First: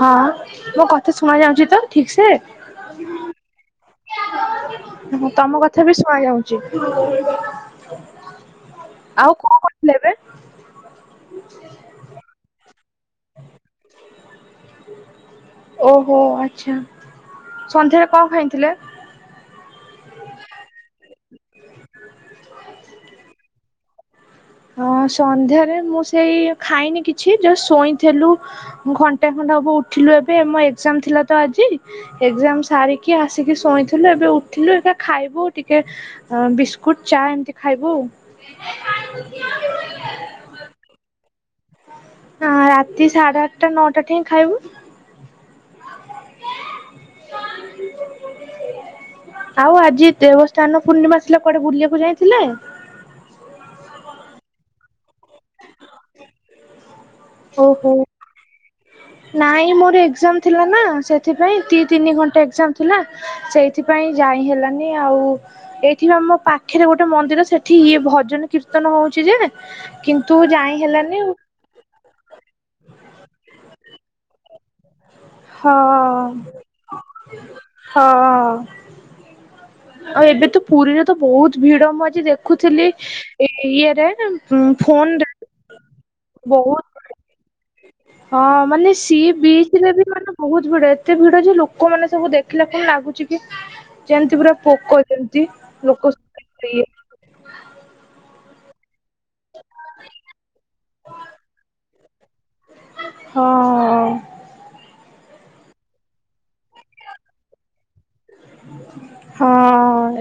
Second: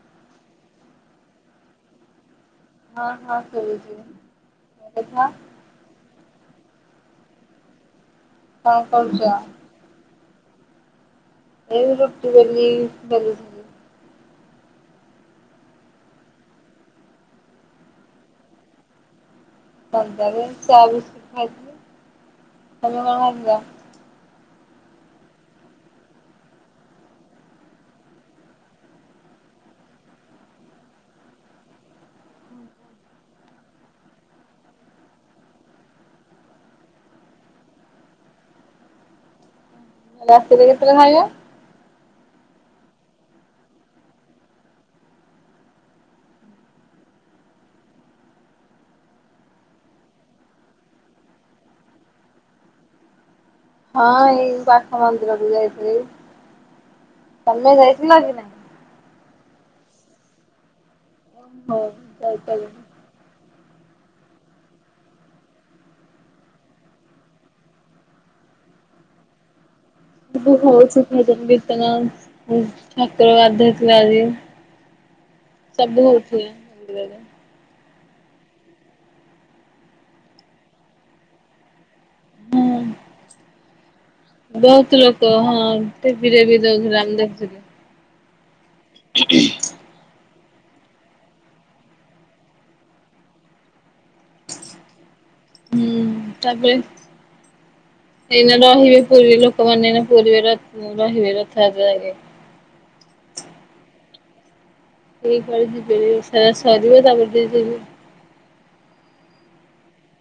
ହଁ ମୋ କଥା ଶୁଣା ଯାଉଛି ତ ଠିକ ସେ? ହଁ ହଁ ଶୁବୁଚି। ମୋ କଥା? ତଥାପି ଶୁଣା ଯାଉଚି। କଣ କରୁଛ? ଆଉ କଣ କରୁଥିଲେ ଏବେ? ଏ ରୁଟି ବେଲି ବେଲୁଚି। ଓହୋ ଆଚ୍ଛା, ସନ୍ଧ୍ୟାରେ କଣ ଖାଇଥିଲେ? ସନ୍ଧ୍ୟାରେ ଚା ବିସ୍କଟ ଖାଇଥିଲି, ତମେ କଁ ଖାଇଥିଲ? ହଁ ସନ୍ଧ୍ୟାରେ ମୁଁ ସେଇ ଖାଇନି କିଛି ଜ ଶୋଇଥିଲୁ। ଘଣ୍ଟେ ଖଣ୍ଡେ ହବ ଉଠିଲୁ ଏବେ, ମୋ ଏକଜାମ ଥିଲା ତ ଆଜି। ଏକଜାମ ସାରିକି ଆସିକି ଶୋଇଥିଲୁ, ଏବେ ଉଠିଲୁ ଏବେ ଖାଇବୁ, ଟିକେ ବିସ୍କୁଟ ଚା ଏମିତି ଖାଇବୁ। ରାତିରେ କେତେବେଳେ ଖାଇବ? ଆ ରାତି ସାଢେ ଆଠଟା ନଅଟା ଠେଇ ଖାଇବୁ। [unintelligible] ଆଉ ଆଜି ଦେବସ୍ଥାନ ପୂର୍ଣ୍ଣିମା ଥିଲା କୁଆଡେ ବୁଲିବାକୁ ଯାଇଥିଲେ? ହଁ ଏଇ ପାଖ ମନ୍ଦିରକୁୁ ଯାଇଥିଲି, ତମେ ଓହୋ ଯାଇଥିଲ କି ନାଇଁ? ନାଇଁ ମୋର ଏକ୍ଜାମ ଥିଲା ନା, ସେଥିପାଇଁ ଦି ଓହୋ ତିନି ଘଣ୍ଟା ଏକ୍ଜାମ ଯାଇପାରିଲିନି। ଥିଲା ସେଇ ସେଥିପାଇଁ ଯାଇ ହେଲାନି ଆଉ। ଏଇଠି ଆମ ପାଖରେ ଗୋଟେ ମନ୍ଦିର ସେଠି ଇଏ ଭଜନ କୀର୍ତ୍ତନ ହଉଛି ଯେ କିନ୍ତୁ ସବୁ ଯାଇ ହୋଉଛି ହେଲାନି ଭଜନ କୀର୍ତ୍ତନ, ଠାକୁର ଗାଧେଇ ଥିଲେ ଆଜି। ହଁ ସବୁ ହଉଛି ମନ୍ଦୀର ରେ। ହଁ, ଆଉ ଏବେ ତ ପୁରୀରେ ତ ବହୁତ ଭିଡ ମୁ ଆଜି ଦେଖ ଦେଖୁଥିଲି ଇଏରେ ବହୁତ ଫୋନ୍ ଲୋକ ଡା ହଁ ଟିଭିରେ ବି ଦୋଉଥିଲା ମୁଁ ଦେଖଥିଲି। ହଁ ମାନେ ସି ବିଚ ରେ ବି ମାନ ବହୁତ ଭିଡ ଏତେ ଭିଡ ଯେ ଲୋକ ମାନେ ସବୁ ଦେଖିଲା କିଣି ଲାଗୁଛି କି ଯେମତି ପୁରା ପୋକ ଯେମିତି ହୁଁ, ଲୋକ ତାପରେ ଇଏ ଏଇନା ରହିବେ। ପୁରୀ ଲୋକମାନେ ଏନା ପୁରୀ ରେ ରହିବେ ରଥ ଯାତ୍ରା ଯାକେ। ହଁ। କେହି କୁଆଡେ ଯିବେନି, ସେରା ସରିବ ତାପରେ [unintelligible] ହଁ,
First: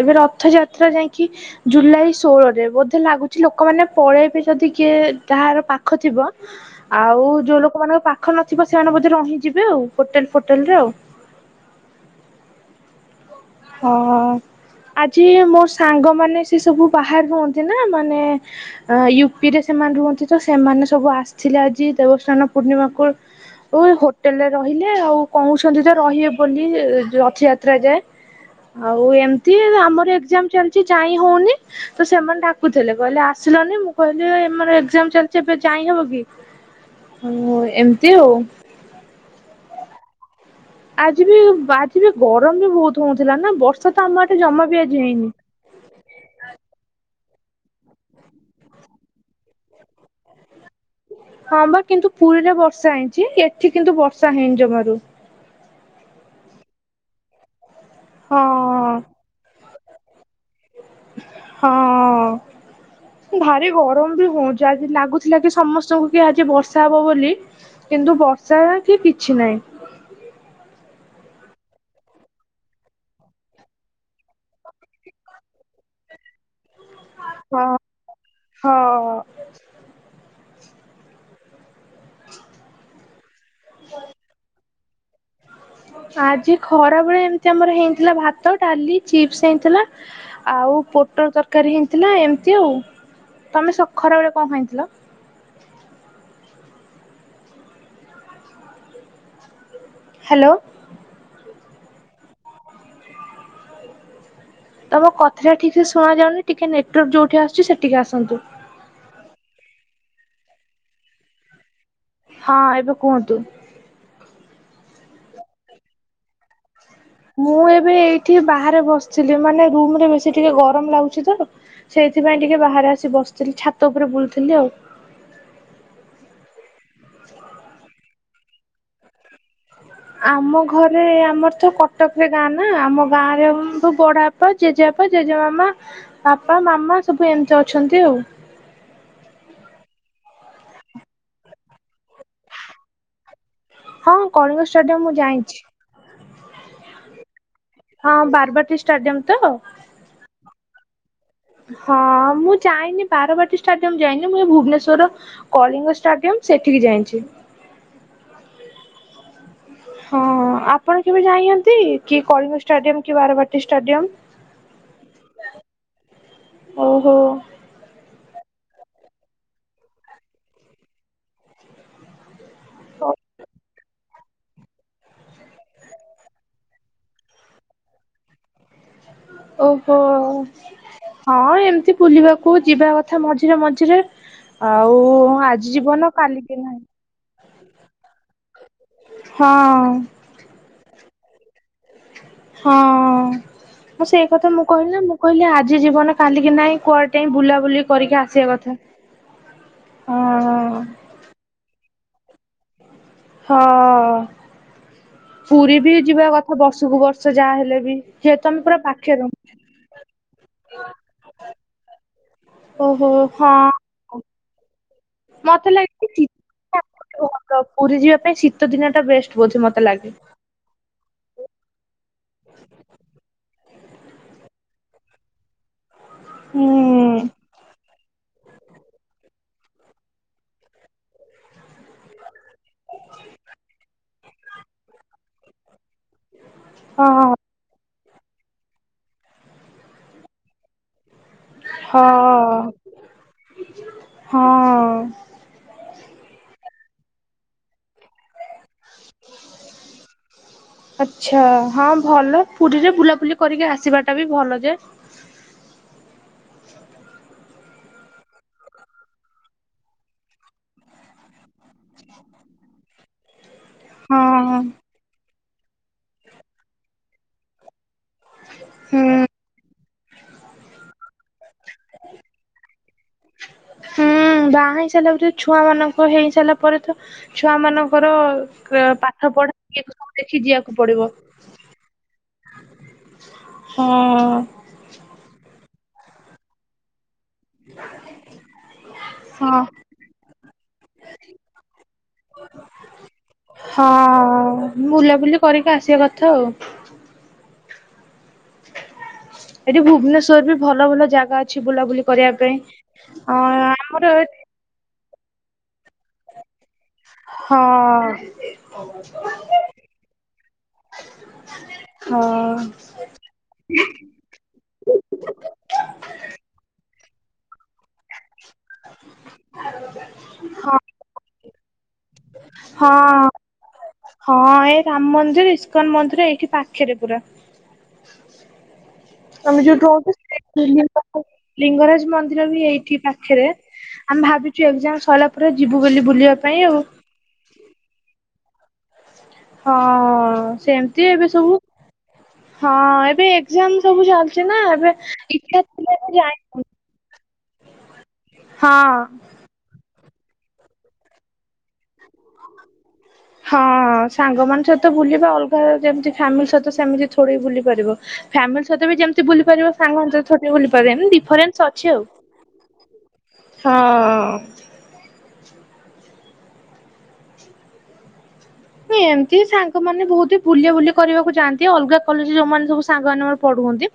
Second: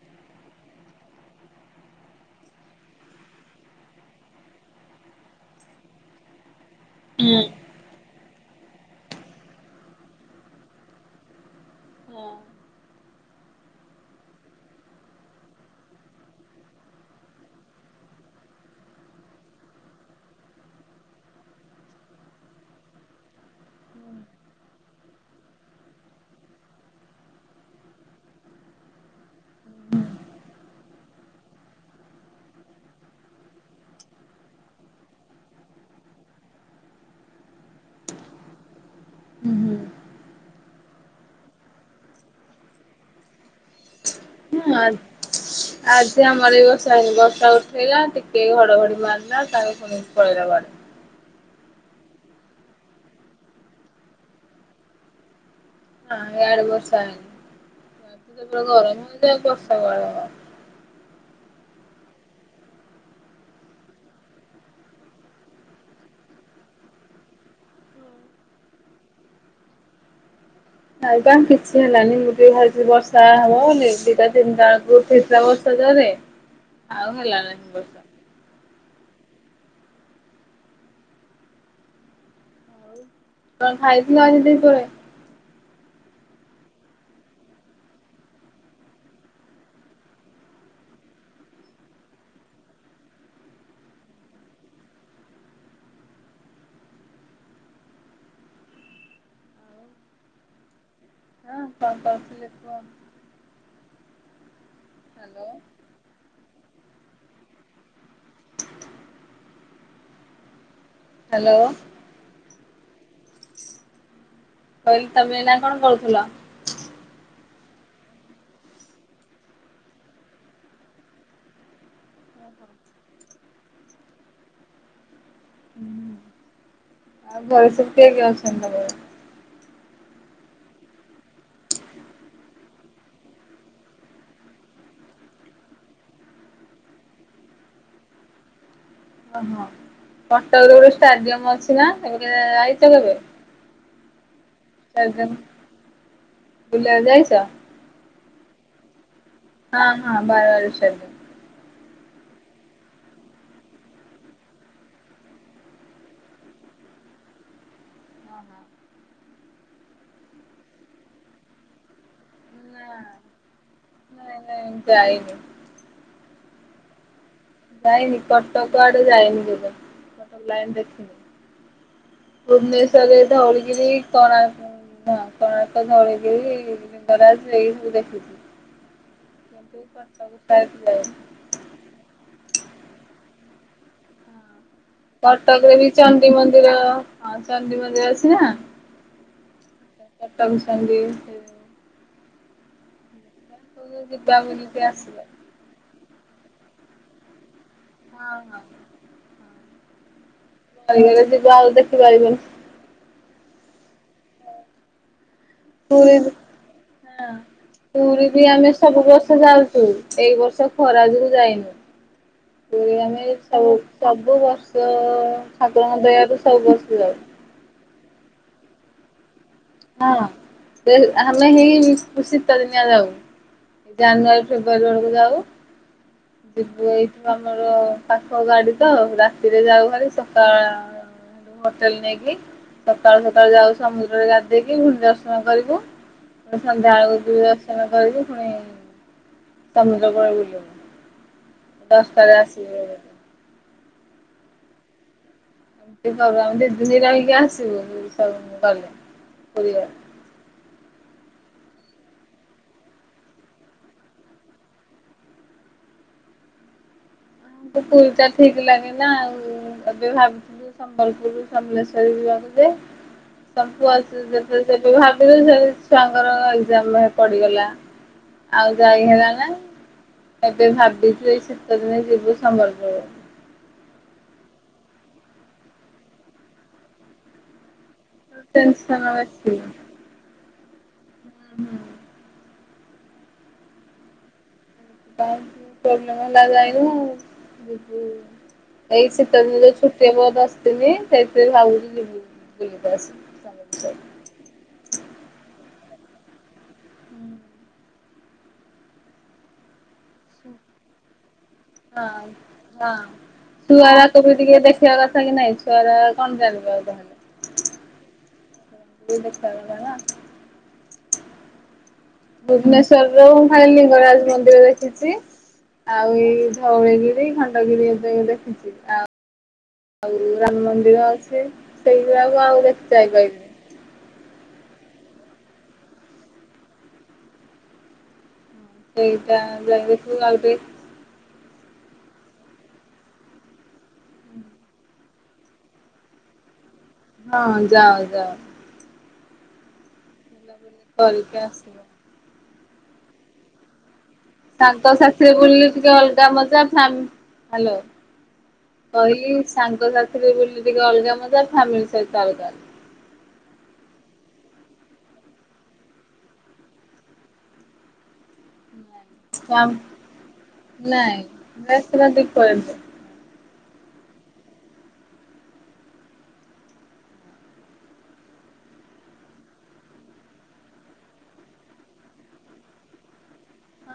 ଏବେ ରଥଯାତ୍ରା ଯାଇଁକି ଜୁଲାଇ ଷୋଳରେ ବୋଧେ ଲାଗୁଛି ଲୋକମାନେ ପଳେଇବେ ଯଦି କିଏ ତାହାର ପା ଖ ଥିବ ଆଉ ହୁଁ। ଯୋଉ ଲୋକମାନଙ୍କ ପା ଖ ନଥିବ ସେମାନେ ବୋଧେ ରହିଯିବେ ଆଉ ହୋଟେଲ ଫୋଟେଲ ରେ ଆଉ। ହଁ। ହଁ ଆଜି ମୋ ସାଙ୍ଗ ମାନେ ସେ ସବୁ ବାହାରେ ରୁହନ୍ତି ନା ମାନେ ଅ ୟୁପି ରେ ସେମାନେ ରୁହନ୍ତି ତ ସେମାନେ ସବୁ ଆସିଥିଲେ, ଆଜି ଦେବସ୍ଥାନ ପୂର୍ଣ୍ଣିମାକୁ ଓ ହୋଟେଲରେ ରହିଲେ ଆଉ କହୁଛନ୍ତି ତ ରହିବେ ବୋଲି ରଥଯାତ୍ରା ଯାଏ। ଆଉ ଏମତି ଆମର ଏକ୍ଜାମ ଚାଲିଛି ଯାଇ ହଉନି। ତ ସେମାନେ ଡାକୁଥିଲେ କହିଲେ ଆସିଲନି ମୁଁ କହିଲି ମାନେ ଏକଜାମ ଚାଲିଛି ଏବେ ଯାଇହବ କି। ଓ ଏମିତି ଆଉ। ହୁଁ ହୁଁ। ଆଜି ବି ଆଜି ବି ଗରମ ବି ବହୁତ ହଉଥିଲା ନା ବର୍ଷା ତ ଆମ ଆଠେ ଜମା ବି ଆଜି ହେଇନି। ଆଜି ଆମର ବି ବଶା ହେଇନି ବର୍ଷା ଉଠେଇଲା ଟିକେ ଘଡଘଡି ମାରିଲା ତାଙ୍କୁ ପୁଣିିକ ପଳେଇଲା ବାଡ। ହଁ ବା କିନ୍ତୁ ପୁରୀରେ ବର୍ଷା ହେଇଛି ଏଠି କିନ୍ତୁ ବର୍ଷା ହେଇନି ଜମାରୁ। ନା ୟାଡେ ବର୍ଷା ହେଇନି, ଗରମ ହଁ ହଉଚି ବର୍ଷା କୁଆଡେ ହବ। ହଁ। ଭାରି ଗରମ ବି ହଉଛି ଆଜି ଲାଗୁଥିଲା କି ସମସ୍ତଙ୍କୁ କି ଆଜି ବର୍ଷା ହବ ବୋଲି କିନ୍ତୁ ବର୍ଷା କି କିଛି ନାଇଁ। ନାଇ ପା କିଛି ହେଲାନି ମୁଁ ଟିକେ ଭାବିଥିଲି ବର୍ଷା ହବ ବୋଲି ଦିଟା ତିନିଟା ବଳକୁ ଉଠେଇ ଥିଲା ବର୍ଷା ଜୋରେ। [inaudible] ଆଉ ହେଲା ନି ଇବ ହ ହ କଣ ଖାଇଥିଲ ଆଜି ଦି ପହରେ? ଆଜି ଖରା ବେଳେ ଏମିତି ଆମର ହେଇଥିଲା ଭାତ ଡାଲି ଚିପ୍ସ ହେଇଥିଲା। ଆଉ ପୋଟର ତରକାରୀ ହେଇଥିଲା ଏମିତି ଆଉ ତମେ ସ ଖରା ବେଳେ କଣ ଖାଇଥିଲ? ହ୍ୟାଲୋ। ହଁ କଣ କରୁଥିଲେ କୁହ? ତମ ହାଲୋ କଥାଟା ଠିକ ସେ ଶୁଣାଯାଉନି ଟିକେ ନେଟୱାର୍କ ଯୋଉଠି ଆସୁଛି ସେଠିକି ଆସନ୍ତୁ। ହ୍ୟାଲୋ। ହଁ ଏବେ କୁହନ୍ତୁ? କହିଲି ତମେ ଏନା କଣ କରୁଥିଲ? ମୁଁ ଏବେ ଏଇଠି ବାହାରେ ବସିଥିଲି ମାନେ ରୁମରେ ବେଶୀ ଟିକେ ଗରମ ଲାଗୁଛି ତ। ସେଇଥିପାଇଁ ଟିକେ ବାହାରେ ଆସି ବସିଥିଲି ଛାତ ଉପରେ ବୁଲୁଥିଲି ଆଉ। ଆଉ ଘରେ ସବୁ କିଏ କିଏ ଅଛନ୍ତି ତମର? ଆମ ଘରେ ଆମର ତ କଟକରେ ଗାଁ ନା ଆମ ଗାଁ ରେ ବଡା ବାପା ଜେଜେବାପା ଜେଜେ ମାମା ବାପା ମାମା ସବୁ ଏମିତି ଅଛନ୍ତି ଆଉ। ଓହୋ କଟକରେ ଗୋଟେ ଷ୍ଟାଡିୟମ ଅଛି ନା ଏବେ ଆଇଛ କେବେ? ହଁ କଳିଙ୍ଗ ସ୍ଟୁ- [inaudible] ବୁଲିବାକୁ ଯାଇଛ? ହଁ ବାର୍ବାଟି ଷ୍ଟାଡିୟମ ତ? ହଁ ହଁ ବାରବାଟି ଷ୍ଟାଡ଼ିଅମ୍। ହଁ ମୁଁ ଯାଇନି ବାରବାଟୀ ଷ୍ଟାଡିୟମ ଯାଇନି ମୁଁ ଏ ଭୁବନେଶ୍ୱର କଳିଙ୍ଗ ଷ୍ଟାଡିୟମ ସେଠିକି ଯାଇଛି। ହଁ ହଁ। ହଁ ଆପଣ କେବେ ଯାଇନାହାନ୍ତି କି କଳିଙ୍ଗ ନା ଷ୍ଟାଡିୟମ କି ବାରବାଟି ନାଇଁ ନାଇଁ ଯାଇନି। ଷ୍ଟାଡିୟମ ଓହୋ? ଯାଇନି କଟକ ଆଡେ ଯାଇନି କେବେ କଟକ ଲାଇନି ଦେଖିନି। ଭୁବନେଶ୍ୱରରେ ଧଉଳଗିରି କୋଣାର୍କ ହଁ କୋଣାର୍କ ଧଉଳିଗିରି ଲିଙ୍ଗରାଜ ଏଇଠୁ ଦେଖୁଛି। ଓହୋ। ପ୍ରାୟତ ଯାଇନି। ହଁ ଏମିତି ବୁଲିବାକୁ ଯିବା କଥା ମଝିରେ ମଝିରେ ଆଉ ଆଜି କଟକରେ ବି ଯିବନ ଚଣ୍ଡୀ କାଲିକି ମନ୍ଦିର ନାହିଁ। ହଁ ଚଣ୍ଡୀ ମନ୍ଦିର ଅଛି ନା। ହଁ। [unintelligible] ହଁ ସେଇ ଯିବା କଥା ମୁଁ ବୁଲିକି କହିଲି ମୁଁ ଆସିବା। କହିଲି ଆଜି ଜୀବନ କାଲିକି ନାଇଁ କୁଆଡେ ଟିକେ ବୁଲାବୁଲି କରିକି ହଁ ଆସିବା ହଁ କଥା ହଁ। ଗଲେ ଯିବା ଆଉ ଦେଖିପାରିବନି। ହଁ। ପୁରୀ ବି ଯିବା କଥା ବର୍ଷକୁ ବର୍ଷ ଯାହା ହେଲେ ବି ପୁରୀ ସେ ତମେ ଆମେ ପୁରା ସବୁ ପାଖରେ ବର୍ଷ ଯାଉଛୁ ଏଇ ବର୍ଷ ଖରାଯୋଗୁ ଯାଇନୁ ପୁରୀ ଓହୋ ଆମେ ସବୁ ହଁ ସବୁ ବର୍ଷ ଠାକୁରଙ୍କ ଦୟାରୁୁ ସବୁ ବର୍ଷ ଯାଉ। ତ ପୁରୀ ଯିବା ପାଇଁ ଶୀତ ଦିନ ଟା ବେଷ୍ଟ ବୋଧେ ମତେ ଲାଗେ ହଁ ସେ ଆମେ ହେଇ ଶୀତ ଦିନିଆ ଯାଉ ଜାନୁଆରୀ ଫେବୃୟାରୀ ବେଳକୁ ଯାଉ। ହୁଁ ଯିବୁ ଏଇଥିବା ଆମର ତାଙ୍କ ଗାଡି ତ ରାତିରେ ଯାଉ ଭାରି ସକାଳ ହୋଟେଲ ନେଇକି ସକାଳୁ ସକାଳୁ ଯାଉ ସମୁଦ୍ରରେ ଗା ଦେଇକି ପୁଣି ଦର୍ଶନ କରିବୁ ସନ୍ଧ୍ୟା ହଁ ବବେଳକୁ ଦର୍ଶନ କରିବୁ ପୁଣି ସମୁଦ୍ରକୂଳରେ ବୁଲିବୁ। ଦଶଟାରେ ହଁ ଆସିବୁ। ହଁ। ଏ ଆମେ ଦିଦିନି ରହିକି ଆସିବୁ ସବୁ ଗଲେ ପରିବାର। ଆଛା ହଁ ଭଲ ପୁରୀରେ ବୁଲାବୁଲି କରିକି ଆସିବାଟା ବି ଭଲ ଯେ ପୁପୁଲ ଟା ଠିକ ଲାଗେ ନା ଆଉ ଏବେ ଭାବୁଥିଲି। ସମ୍ବଲପୁର ସମଲେଶ୍ୱରୀ ଯିବା ବୋଧେ? ସବୁ ଅବେ ହଁ ଭାବିଲୁ ସେ ଛୁଆଙ୍କର ଏଜାମ ପଡିଗଲା। ଆଉ ହୁଁ ଯାଇ ହେଲା ନା ଏବେ ଭାବିଛୁ ଏଇ ଶୀତ ଦିନ ଯିବୁ ସମ୍ବଲପୁର। ହୁଁ ବାହା ହେଇ ସାରିଲା ପରେ ଛୁଆ ମାନଙ୍କ ହେଇ ସାରିଲା ପରେ ତ ଛୁଆ ମାନଙ୍କର ଟେନସନ୍ ପାଠ ପଢା ଇଏ ସବୁ ଦେଖି ଯିବାକୁ ପଡିବ। ଉଁ ହଁ। କ ପ୍ରବ୍ଲେମ ହେଲା ଯାଇନୁ? ଏଇ ଶୀତ ହଁ ଦିନା ଯୋଉ ଛୁଟିହେବ ଦଶଦିନୀ ସେଇଥିରେ ଭାବିଛୁ ଯିବୁ ବୁଲିକି ଆସିବୁ। ହଁ ବୁଲାବୁଲି କରିକି ଆସିବା କଥା ଆଉ। ଏଠି ଭୁବନେଶ୍ଵରେ ବି ଭଲ ଭଲ ଜାଗା ଅଛି। ଅଛି ବୁଲାବୁଲି ହଁ କରିବା ପାଇଁ ଏ ଆମର କ୍ଷ କଥା କି ନାଇଁ ଛୁଆର କଣ ଜାଣିବେ ଆଉ। ତାହେଲେ। ଦେଖିବା କଥା ନା ହଁ ହଁ ଭୁବନେଶ୍ବର ରୁ ମୁଁ ଖାଲି ଲିଙ୍ଗରାଜ ମନ୍ଦିର ଦେଖିଛି। ଆଉ ଏଇ ଧଉଳିଗିରି ଖଣ୍ଡଗିରି ଏବେ ଏବେ ଆଉ ଆଉ ରାମ ହଁ ମନ୍ଦିର ଅଛି ସେଗୁଡ଼ାକୁ ଆଉ ଦେଖି ଯାଇ ହଁ ପାରିଲିନି। ହଁ ଏଇ ରାମ ମନ୍ଦିର ଇସ୍କନ ମନ୍ଦିର ଏଇଠି ପାଖରେ ପୁରା। ସେଇଟା ଆମେ ଯାଇ ଯୋଉଠି ଦେଖିବୁ ଆଉ ଟିକେ ରହୁଛୁ ଲିଙ୍ଗରାଜ ମନ୍ଦିର ବି ଏଇଠି ପାଖେରେ। ଆମେ ଭାବିଛୁ ଏକଜାମ ସରିଲା ପରେ ଯିବୁ ବୋଲି ବୁଲିବା ପାଇଁ ଆଉ। ହଁ ଯାଅ ଯାଅ। ହଁ ବୁଲାବୁଲି ସେମିତି ଏବେ କରିକି ସବୁ ଆସିବ। ହଁ ଏବେ ଏଗଜାମ ସବୁ ଚାଲିଛି। ନା ତାଙ୍କ ଏବେ ସାଥିରେ ଇଚ୍ଛା ବୁଲିଲେ ଟିକେ ଥିଲେ ବି ଅଲଗା ମଜା ଯାଇହଉନି ଫ୍ୟାମ ହ୍ୟାଲୋ। ହଁ କହିଲି ସାଙ୍ଗ ସାଥିରେ ବୁଲିଲେ ଅଲଗା ମଜା ଫ୍ୟାମିଲି ସହିତ ଅଲଗା। ହ ହଁ ସାଙ୍ଗ ମାନଙ୍କ ସହିତ ବୁଲିବା ଅଲଗା ଯେମିତି ଫ୍ୟାମିଲି ସହିତ ସେମିତି ଥୋଡି ବୁଲି ପାରିବ। ଫ୍ୟାମିଲି ସହିତ ବି ଯେମିତି ବୁଲି ପାରିବ ସାଙ୍ଗମାନଙ୍କ ସହିତ ବୁଲି ପାରିବନି ନାଇଁ ଡିଫରେନ୍ସ ଡ୍ରେସ୍ ଅଛି ଆଉ। ପୁରା ଡିଫରେଣ୍ଟ ହଁ। ହଁ ଏମିତି ବି ସାଙ୍ଗମାନେ ବହୁତ ବୁଲିଆ ବୁଲି କରିବାକୁ ଯାଆନ୍ତି ଅଲଗା କଲେଜରେ ଯୋଉଁମାନେ ସବୁ ସାଙ୍ଗମାନେମୋର ପଢୁଛନ୍ତି।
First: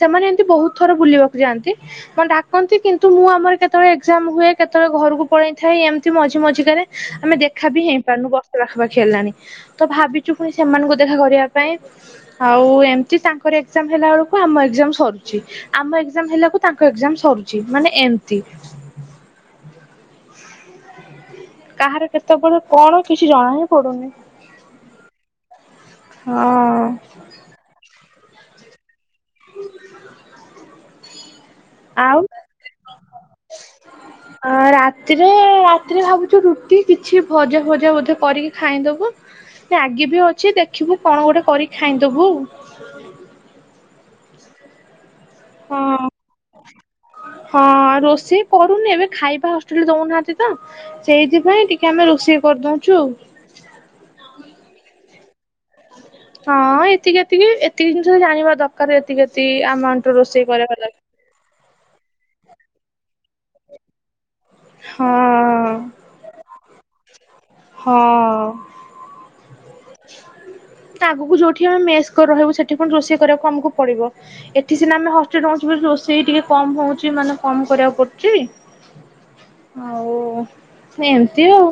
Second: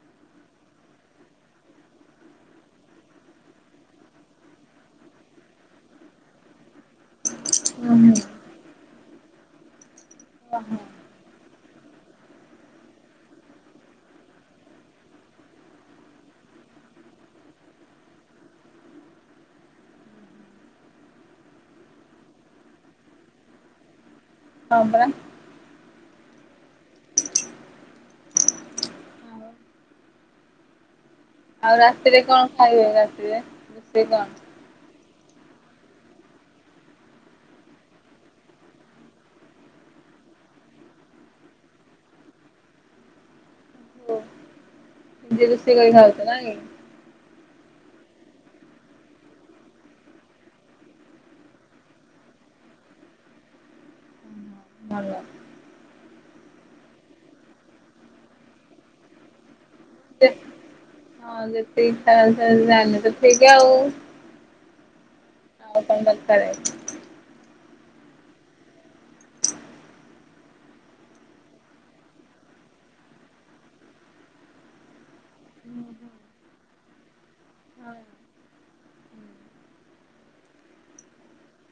ସେମାନେ ଏମିତି ବହୁତ ଥର ବୁଲିବାକୁ ଯାଆନ୍ତି। ହଁ ଡାକନ୍ତି କିନ୍ତୁ ମୁଁ ଆମର କେତେବେଳେ ଏକ୍ଜାମ ହୁଏ କେତେବେଳେ ଘରକୁ ପଳେଇ ଥାଏ ଏମିତି ମଝି ମଝି କାରେ। ଆମେ ଦେଖା ବି ହେଇ ପାରୁନୁ ବର୍ଷ ପାଖାପାଖି ହେଲାଣି ତ ଭାବିଛୁ ପୁଣି ସେମାନଙ୍କୁ ଦେଖା କରିବା ପାଇଁ ଆଉ ଏମିତି ତାଙ୍କର ଏକ୍ଜାମ ହେଲା ବେଳକୁ ଆମ ଏକ୍ଜାମ ସରୁଛି। ଆମ ଏକ୍ଜାମ ହେଲାକୁ ତାଙ୍କ ଏକ୍ଜାମ ସରୁଛି ମାନେ ଏମିତି। କାହାର କେତେବେଳେ କଣ କିଛି ଜଣା ହିଁ ପଡୁନି। ହଁ ପରା। ହଁ। ଆଚ୍ଛା ଆଉ ରାତିରେ କଣ ଖାଇବେ ରାତିରେ ରୋଷେଇ କଣ? ଆ ରାତିରେ ରାତିରେ ଭାବୁଚୁ ରୁଟି କିଛି ଭଜା ଫଜା ବୋଧେ କରିକି ଖାଇଁଦବୁ। [unintelligible] ବି ଅଛି ଦେଖିବୁ କଣ ଗୋଟେ କରି ଖାଇଁଦବୁ। ହୁଁ ହ ନିଜେ ରୋଷେଇ କରି ହଁ। ଖାଉଚ ନା କି? ହଁ। ରୋଷେଇ କରୁନି ଏବେ ଖାଇବା ହଷ୍ଟେଲରେ ଦଉନାହାନ୍ତି ତ ସେଇଥିପାଇଁ ଟିକେ ଆମେ ରୋଷେଇ କରିଦଉଚୁ ଆଉ। ଭଲ। ହଁ ଏତିକି ଏତିକି ଏତିକି ଜିନିଷ ତ ଜାଣିବା ଦରକାର ଏତିକି ଏତିକି ଆମାଉଣ୍ଟର ରୋଷେଇ କରିବା ହଁ ଯେତିକି ଖାଇବା [unintelligible] ଜାଣିଲେ ତ ଠିକ୍ ଆଉ। ହଁ। ଆଉ କଣ ଦରକାରେ। ହଁ। ଆଗୁକୁ ଯୋଉଠି ଆମେ ମେସ୍ କରି ରହିବୁ, ସେଠି ପୁଣି ରୋଷେଇ କରିବାକୁ ଆମକୁ ପଡିବ। ଏଠି ସିନା ଆମେ ହଷ୍ଟେଲ ରହୁଚୁ ବୋଲି ରୋଷେଇ ଟିକେ କମ ହଉଚି ମାନେ କମ୍ କରିବାକୁ ପଡୁଚି। ଆଉ ଏମତି ଆଉ।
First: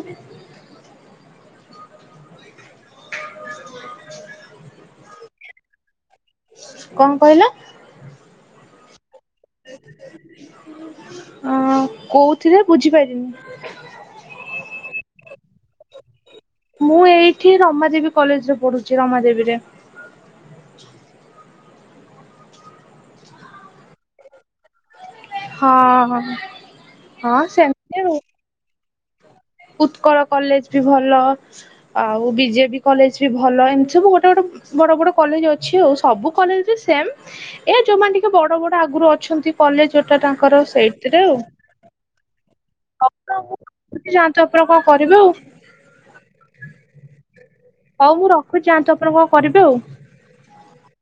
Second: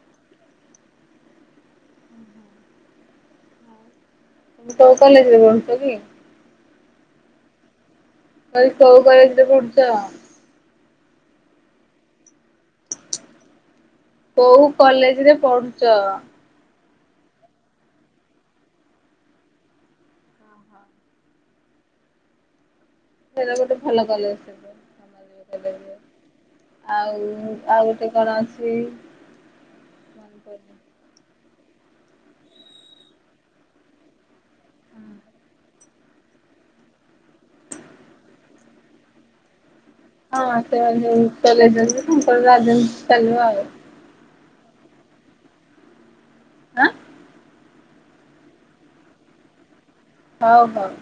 ତମେ କୋଉ କଲେଜରେ ପଢୁଚ କି? କଣ କହିଲ? କହିଲି କୋଉ କଲେଜରେ ପଢୁଚ? ଅ କୋଉଥିରେ ବୁଝିପାଇଲିନି? କୋଉ କଲେଜ ରେ ପଢୁଚ? ମୁଁ ଏଇଠି ରମାଦେବୀ କଲେଜରେ ପଢୁଚି। ରମାଦେବୀରେ। ସେଇଟା ଗୋଟେ ଭଲ କଲେଜ୍ ସେଠି। ହଁ ହଁ ଆଉ ହଁ ଆଉ ସେମିତି ଗୋଟେ କଣ ଅଛି ଉତ୍କଳ ମନେ କଲେଜ ପଡୁନି। ବି ଭଲ। ଆଉ ବିଜେବି କଲେଜ ବି ଭଲ। ଏମିତି ସବୁ ଗୋଟେ ଗୋଟେ ବଡ଼ ବଡ଼ କଲେଜ ଅଛି ଆଉ। ସବୁ କଲେଜ୍ ରେ ସେମ୍। ଏଇଆ ଯୋଉମାନେ ଟିକେ ବଡ଼ ବଡ଼ ଆଗରୁ ଅଛନ୍ତି କଲେଜ ଟା ତାଙ୍କର ହଁ ସେମାନେ ସେଇଥିରେ ଆଉ। [unintelligible] ଆଉ ଯାଆନ୍ତୁ ଆପଣ କଣ କରିବେ ଆଉ। ଆଁ? ହଉ ମୁଁ ରଖୁଚି ଯାଆନ୍ତୁ ଆପଣ କଣ କରିବେ ଆଉ। ହଉ ହଉ।